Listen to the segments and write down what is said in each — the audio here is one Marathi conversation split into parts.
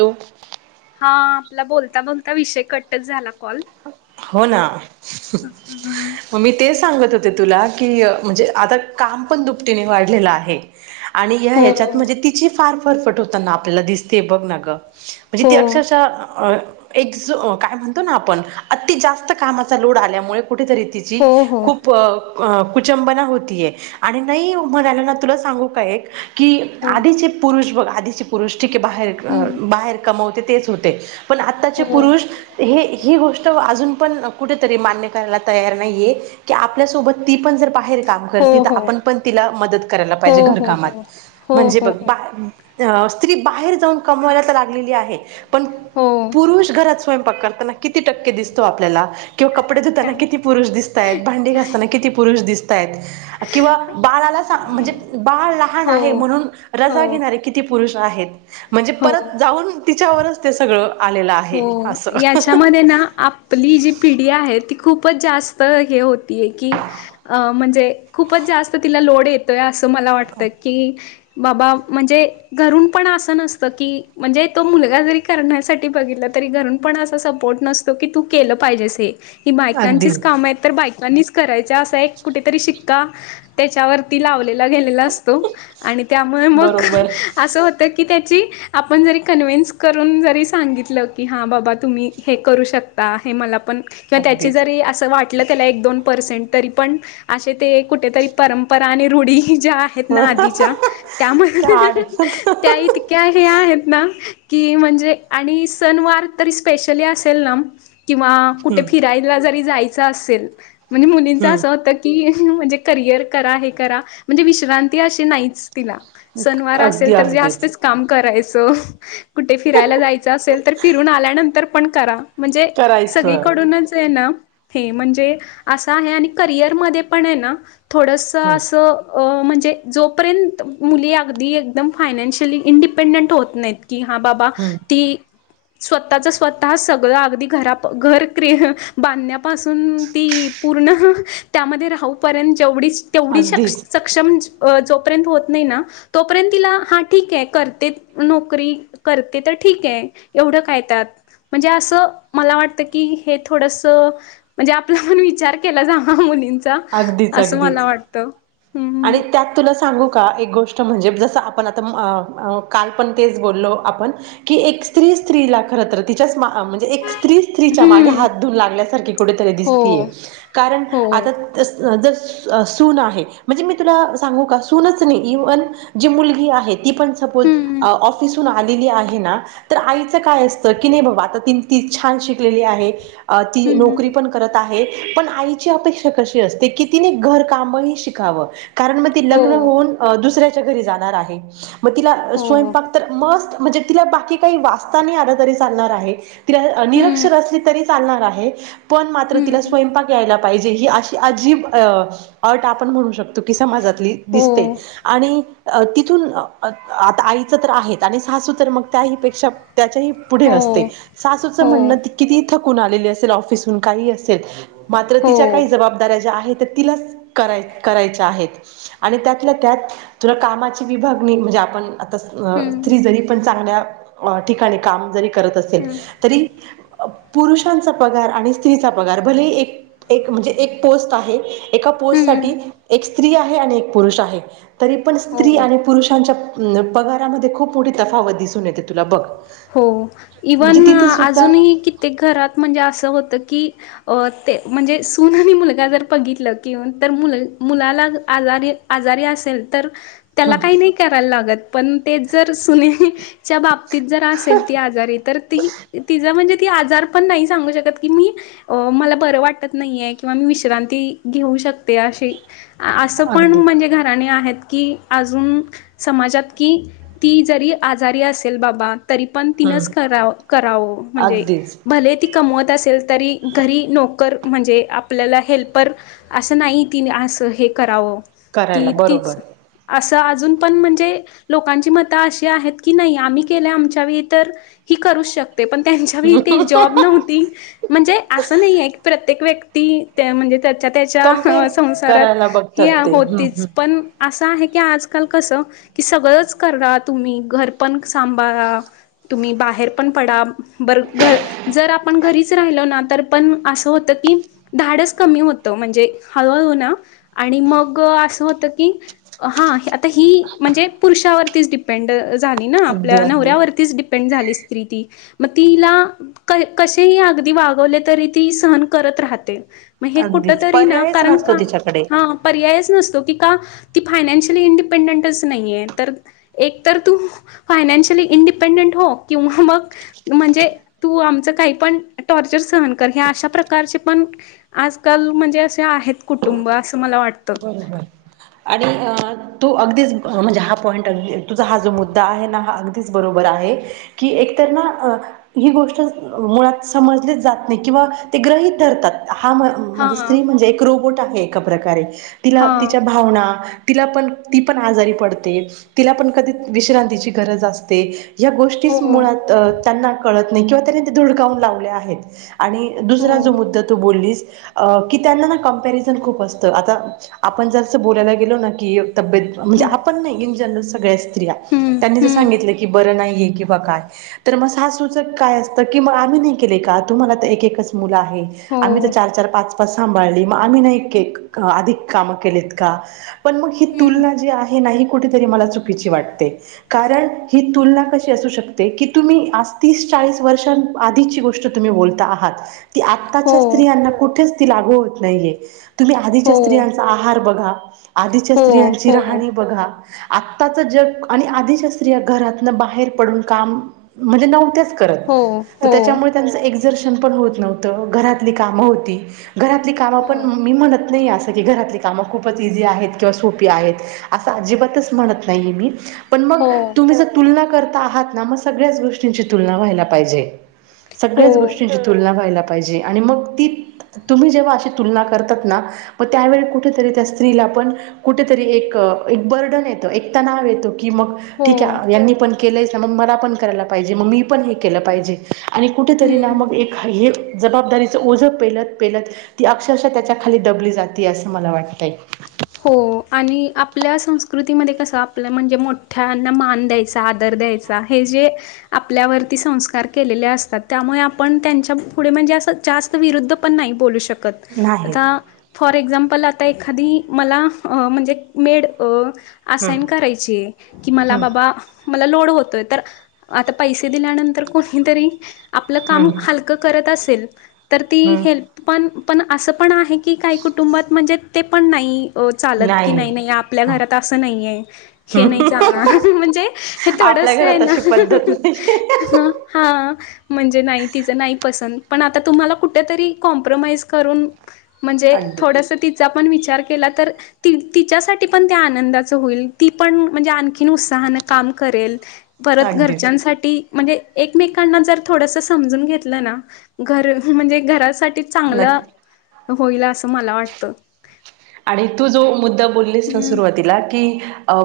हॅलो हा आपला बोलता बोलता विषय कटच झाला कॉल हो ना मग मी तेच सांगत होते तुला की अ म्हणजे आता काम पण दुपटीने वाढलेलं आहे आणि या हो ह्याच्यात म्हणजे तिची फार फरफट होता ना आपल्याला दिसते बघ ना गं म्हणजे हो ती अक्षरशः एक जो काय म्हणतो ना आपण अति जास्त कामाचा लोड आल्यामुळे कुठेतरी तिची हो हो खूप अं अ कुचंबना होतीये आणि नाही म्हणाल्या ना तुला सांगू काय एक की हो आधीचे पुरुष बघ आधीचे पुरुष ठीक हे बाहेर हम्म बाहेर कमवते तेच होते. पण आत्ताचे हो पुरुष हे ही गोष्ट त अजून पण कुठेतरी मान्य करायला तयार नाहीये की आपल्यासोबत ती पण जर बाहेर काम हो करती तर हो आपण पण तिला मदत करायला हो पाहिजे घर हो कामात हो हो म्हणजे हो बघ हो बा अ स्त्री बाहेर जाऊन कमवायला तर लागलेली आहे पण हो पुरुष घरात स्वयंक करताना किती टक्के दिसतो आपल्याला किंवा कपडे धुताना काय किती पुरुष दिसता येत भांडी घासताना किती पुरुष दिसता येत. किंवा बाळाला सां म्हणजे बाळ लहान हो आहे म्हणून हो रजा घेणारे कि ती पुरुष आहेत म्हणजे हो परत जाऊन तिच्यावरच ते सगळं आलेलं आ हो याच्यामध्ये ना आपली जी पिढी आहे ती खूपच जास्त हे होतीय की अं म्हणजे खूपच जास्त तिला लोड येत तय असं मला वाटत की बाबा म्हणजे घरून पण असं नसतं की म्हणजे तो मुलगा जरी करण्यासाठ बघितल तरी घरून पण असा सपोर्ट नसतो की तू केलं पाहिजेस हे की अगदी बायकांचीच कामं हे तर बाय त्यांनीचं करायचा असा एक कुठेतरी शिक्का त्याच्यावरती लावलेला गेलेला अस तो आणि त्यामुळे मग बरोबर असं होतं की त्याची आपण जरी कन्व्हन्स करून जरी सांगितलं की हां बाबा तुम्ही हे करू शकता हे मला पण किंवा त्याची अगदीच जरी असं वाट कि त्याला एक दोन पर्सेंट तरी पण असे ते कुठेतरी परंपरा आणि रूढी ज्या आहेत ना आधीच्या त्यामुळे त्या हं हं आड हं हम्म त्या इत् क्या हे आहेत ना की म्हणजे आणि सणवार तरी स्पेशली असेल ना किंवा कुठे फिराय जरी जायचं असेल म्हणजे मुलींनचं असं हम्म होत की अशी म्हणजे करिअर करा हे करा म्हणजे विश्रांती अशी नाहीच. तीला सणवार अगदी असेल तर अगदीच जास्तच काम करायचं कुठे फिरायला जायचं असेल तर फिरून आल्यानंतर पण करा. म्हणजे करायचं सगळीकडूनच हे ना हे म्हणजे असं आहे आणि करिअरमध्ये पण हे ना थोडस हम्म असं. अं म्हणजे जोपर्यंत मुली अगदी एकदम फायनान्शियली इंडिपेंडंट होत नाहीत. की हा बाबा. हम्म कि स्वतःच स्वतः सगळ अगदी घरा घर क बांधण्यापासून ती पूर्ण त्यामध्ये राहूपर्यंत जेवढीच तेवढी सक्ष अगदीच सक्षम जोपर्यंत होत नाही ना तोपर्यंत तिला हा ठीक आहे करते नोकरी करते तर ठीक आहे एवढं काय त्यात म्हणजे असं मला वाटतं की हे थोडस म्हणजे आपला पण विचार केला जावा मुलींचा अगदीच असं मला अगदीच वाटत हम्म. आणि त्यात तुला सांगू का एक गोष्ट म्हणजे जसं आपण आता काल पण तेच बोललो आपण कि एक स्त्री स्त्रीला खरंत तिच्याच मा म्हणजे एक स्त्री स्त्रीच्या मागे हम्म हात धऊन लागल्यासारखी कुठेतरी हो दिसतीय कारण हो आता जस जर सून आहे. म्हणजे मी तुला सांगू का सूनच नाही इव्हन जी मुलगी आहे ती पण सपोज हम्म ऑफिसून आलेली आहे ना. तर आईचं काय असतं की, नाही बाबा आता ती ती छान शिकलेली आहे. अ ती हम्म नोकरी पण करत आहे पण आईची अपेक्षा कशी असते की तिने घरकामही शिक काव्ह, कारण मग ती हो लग्न होऊन दुसऱ्याच्या घरी जाणार आहे. मग तिला हो स्वयंपाक तर मस्त म्हणजे तिला बाकी काही वाचता नाही आलं तरी चालणार आहे. तिला हम्म निरक्षर असली तरी चालणार आहे पण मात्र तिला हम्म स्वयंपाक यायला पाहिजे ही अशी अजीब अट आपण म्हणू शकतो की समाजातली हो दिसते. आणि तिथून आता आईचं तर आहे आणि सासू तर मग त्याहीपेक्षा त्याच्याही पुढे हो असते सासूच हो म्हणणं किती थकून आलेली असेल ऑफिसहून काही असेल मात्र हो तिच्या काही जबाबदाऱ्या ज्या आहेत त्या तिलाच करायच करायच्या आहेत आणि त्यातल्या त्यात तुला कामाची विभागणी म्हणजे आपण आता हम्म स्त्री जरी पण चांगल्या ठिकाणी काम जरी करत असेल हम्म तरी पुरुषांचा पगार आणि स्त्रीचा पगार भले एक एक म्हणजे एक पोस्ट आहे. एका पोस्ट हम्म साठी एक स्त्री आहे आणि एक पुरुष आहे तरी पण स्त्री हो आणि पुरुषांच्या पगारामध्ये खूप मोठी तफावत दिसून येते तुला बघ. हो म्हणजे इव्हन तिथे सुद्धा अजूनही कित्येक घरात म्हणजे असं होतं की अ ते म्हणजे सून आणि मुलगा जर बघितलं केवल तर मुल मुलालाच आजारी आजारी असेल तर ह त्याला काही नाही करायला लागत पण ते जर सुनेच्या बाबतीत जर असेल ती आजारी आहे तर ती तीच म्हणजे ती आजार पण नाही सांगू शकत की मी अ मला बरं वाटत नाहीे किंवा मी विश्रांती घेऊ शकते अशी असं पण अगदी. म्हणजे घराणे आहेत की अजून समाजात कि ती जरी आजारी असेल बाबा तरी पण हम्म तिनच करावं म्हणजे अगदीच भले ती कमवत असेल तरी घरी नोकर म्हणजे आपल्याला हेल्पर असं नाही तिने असं हे करावं करायला की बरोबर तीच असं अजून पण म्हणजे लोकांची मतं अशी आहेत की नाही आम्ही केल्या आमच्या त्यावेळी तर ही करू शकते पण त्यांच्या भीतीत जॉब नव्हती म्हणजे असं नाहीय की प्रत्येक व्यक्ती त्या म्हणजे त्याच्या त्याच्या कम्पेअर ह संसारात करायला ही बघतात या [unintelligible] ते हम्म हम्म. होतीच पण असं आहे की आजकाल कसं की सगळंच करा तुम्ही घरपण सांभाळा तुम्ही बाहेर पण पडा बर घर जर आपण घरीच राहिलो ना तर पण असं होतं की धाडस कमी होतं म्हणजे हळूहळू ना आणि मग असं होतं की हा आता ही म्हणजे पुरुषावरतीच डिपेंड झाली ना अगदी आपल्या अगदी नवऱ्यावरती तीच डिपेंड झाली स्त्री की, मग तिला कसेही अगदी वागवले तरी ती सहन करत राहते. म्हणजे ना हे कुठ अगदीच तरी ना पर्यायच कारण नसतो का तिच्याकडे. हा पर्यायच नसतो की का ती फायनानशियली इंडिपेंडंटच नाहीये तर एक तर तू फायनान्शियली इंडिपेंडेंट हो किंवा मग म्हणजे तू आमचं काही पण टॉर्चर सहन कर हे अशा प्रकारचे पण आजकाल म्हणजे असे आहेत कुटुंब असं मला वाटतं. बरोबर आणि अ [unintelligible] तू अगदीच म्हणजे हा पॉईंट अगदी तुझा हा जो मुद्दा आहे ना हा अगदीच बरोबर आहे. कि एकतर ना अ ही गोष्ट मुळात समजली जात नाही किंवा ते ग्रही ठरतात हा म्हणजे हां, स्त्री म्हणजे ती एक रोबोट आहे एक प्रकारे तिला हां. तिच्या काही भाव होवना तिला पण ती पण आजारी पडते तिला पण कधी विश्रांतीची गरज असते. या हो, गोष्टीच मुळात त्यांना कळत नाही किंवा त्यांनी ते धुडकावून लावले आहेत आणि दुसरा जो हो. मुद्दा तू बोललीस की त्यांना ना कंपरिझन खूप असत आता आपण जर असं बोलायला गेलो ना की तब्येत म्हणजे हं, आपण नाही इन जनरल सगळे अस हं, त्यां जर हं. सागितल की बर नाही ये की म्हणजे काय तर मग सासुच काय असत कि आम्ही नाही केले का तुम्हाला तर एक, एकच मुलं आहे. हो, आम्ही तर चार, चार, पाच, पाच सांभाळले मग आम्ही नाही आधिक काम केलेत का पण मगही हं. तुलना जि आहे ना ही कुठे तरी मला चुकी वाटते कारण ही तुलना कशी असू शक की तुम्ही आज तीस, चाळीस वर्षां आधीची गोष्ट तुम्ही बोलता आहात की हो, आत्ताच्या स्त्रियांना कुठेच ती लागू होत नाहीय तुम्ही आधीच्या हो, स्त्रियां आहार बघा, आधीच्या हो, स्त्रियांची हो, राहणी बघा आत्ताचं जग आणि आधीच्या स्त्रिया घरातनं बाहेर पडून काम म्हणजे नव्हत्याच करत हो, हो, त्यामुळे त्यांच एक्झर्शन पण होत नव्हतं घारातली काम होती घरातली कामं पण हो, मी म्हणत नाही अस घरातली कामं खूपच इझी आहेत किंवा सोपी आहेत असं अजिबातच म्हणत नाहीे मी पण मग हो, तुम्ही जर तुलना करता आहात ना मग सगळ्याच गोष्टींची तुलना व्हायला पाहिजे. हो, सगळ्याच गोष्टींची तुलना व्हायला पाहिजे मग ती तुम्ही जेव्हा अशी तुलना करतात ना मग त्यावेळी कुठेतरी त्या स्त्रीला पण कुठेतरी एक, एक बर्डन येत एक तणाव येत की मग ठीक हो. आहे यांनी पण केलंयच ना मग मला पण करायला पाहिजे मग मी पण हे केलं पाहिजे आणि कुठे तरी ना हम्म. मग एक हे जबाबदारीचं ओझं पेलत, पेलत ती अक्षरशः त्याच्या खाली दबली जातेय असं मला वाटतय. हो आणि आपल्या संस्कृतीमध्ये कसं आपल्या म्हणजे मोठ्यांना मान द्यायचा, आदर द्यायचा. हे जे आपल्यावरती संस्कार केलेले असतात त्यामुळे आपण त्यांच्या पुढे म्हणजे जास्त विरुद्ध पण नाही बोलू शकत नाही आता फॉर एक्झाम्पल आता एखादी मला म्हणजे मेड हम्म असाइन करायची की मला हम्म बाबा मला लोड होतोय तर आता पैसे दिल्यानंतर कोणीतरी आपलं काम हम्म हल हलक करत असे तर ती हम्म हेल्प पण, पण असं पण आहे की काही कुटुंबात म्हणजे ते पण नाही. चालत की नाही, नाही आपल्या हा घरात असं नाही आहे हे नाही चालणार म्हणजे हे आपल्या थोडस आहे घरात अशी पद्धत नाही ना हां म्हणजे नाही तिचं नाही पसंत पण आता तुम्हाला कुठेतरी कॉम्प्रोमाइज करून म्हणजे अगदी थोडस तिचा पण विचार तिच्या पण आनंदाच होईल ती पण म्हणजे आ आणखी उत्साहने काम करेल परत अगदीच घरच्यांसाठी म्हणजे एकमेकांना जर थोडस समजून घेतलं ना घर म्हणजे घरासाठी चांगलं नक्की [inaudible] होईल असं मला वाटतं. आणि तू जो मुद्दा बोललीस ना हं. सुरुवातीला की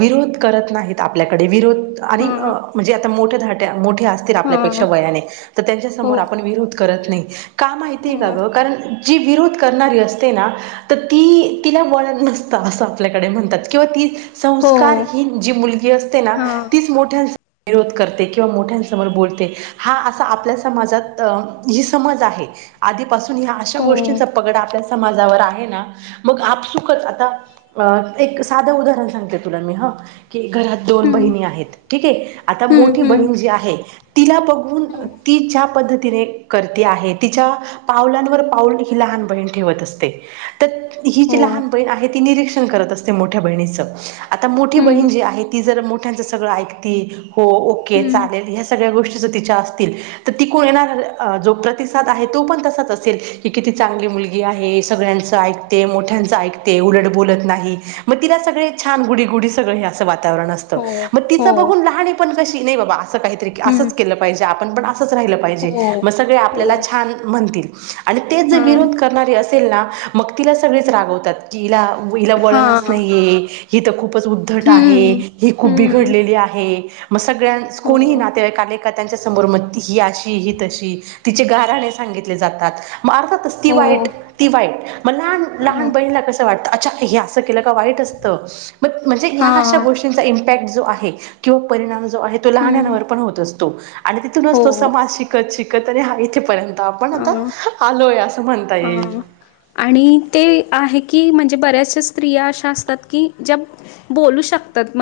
विरोध करत नाहीत आपल्याकडे विरोध आणि हां. म्हणजे आता मोठ्या, धाट्या मोठ्या आपल्यापेक्षा हां. वयाने तर त्यांच्या हो. समोर आपण विरोध करत नाही का माहितीय का हो. ग कारण जी विरोध करणारी असते ना तर ती तिला वळत नसतं असं आपल्याकडे म्हणतात किंवा ती हो. संस्कार ही जी मुलगी असते ना हां. तीच मोठ्या विरोध करते किंवा मोठ्यांसमोर बोलते हा असा आपल्या समाजात अ ही समज आहे आधीपासून ह्या अशा हो. गोष्टींचा पगड आपल्या समाजावर आहे ना मग आपसुकच आता एक साधं उदाहरण सांगते तुला मी ह की घरात दोन हं. बहिणी आहेत ठीक आहे आता हं. मोठी हं. बहीण जी आहे तिला बघून तिच्या पद्धतीने करते आहे तिच्या पावलांवर पाऊल ही लहान बहीण ठेवत असते तर ही जी हो लहान बहीण आहे ती निरीक्षण करत असते मोठ्या बहिणीच आता मोठी बहीण हम्म जी आहे ती जर मोठ्यांचं सगळं ऐकती हो ओके हम्म चालेल ह्या सगळ्या गोष्टी जर तिच्या असतील तर ती कोयना जो प्रतिसाद आहे तो पण तसाच असेल की किती चांगली मुलगी आहे सगळ्यांचं ऐक मोठ्यांच ऐकते उलट बोलत नाही मग तिला सगळे छान गुडी गुडी सगळ हे असं वातावरण असते हो मग तिच हो बघून लहाणी पण कशी नाही बाबा असं काहीतरी हम्म असंच केलं पाहिजे आपण पण असच राहील पाहिजे हो म सगळे हो आपल्याला छान म्हणतील आणि तेच जर हा विरोध करणारी असेल ना मग तिला सगळेच रागवतात हीला हिला हा वळणच नाहीये हि तर खूपच उद्धट आहे हम्म ही खूप हम्म बिघडलेली आहे मग सगळ्यां हो कोणीही नातेवाईकाने त्यांच्या समोर म ही अशी ती तशी तिचे गाराने सांगितले जातात म अर्थात् ती हो वाईट ती वाईट म लहान लहान हा बहीण ला कस वाटत अच्छा हे अस केलं का वाईट असत म्हणजे ह्या हा अशा गो ष्टींचा इम्पॅक्ट जो आहे किव परिणाम जो आहे तो हम्म लहानांवर पण होत असतो आणि तिथूनच हो तो समाज शिकत शिकत आणि हा इथेपर्यंत आपण अ आता आलोय असं म्हणता हा येईल आणि ते आहे की म्हणजे बऱ्याचशा स्त्रिया अशा असतात की ज्या बोलू शकतात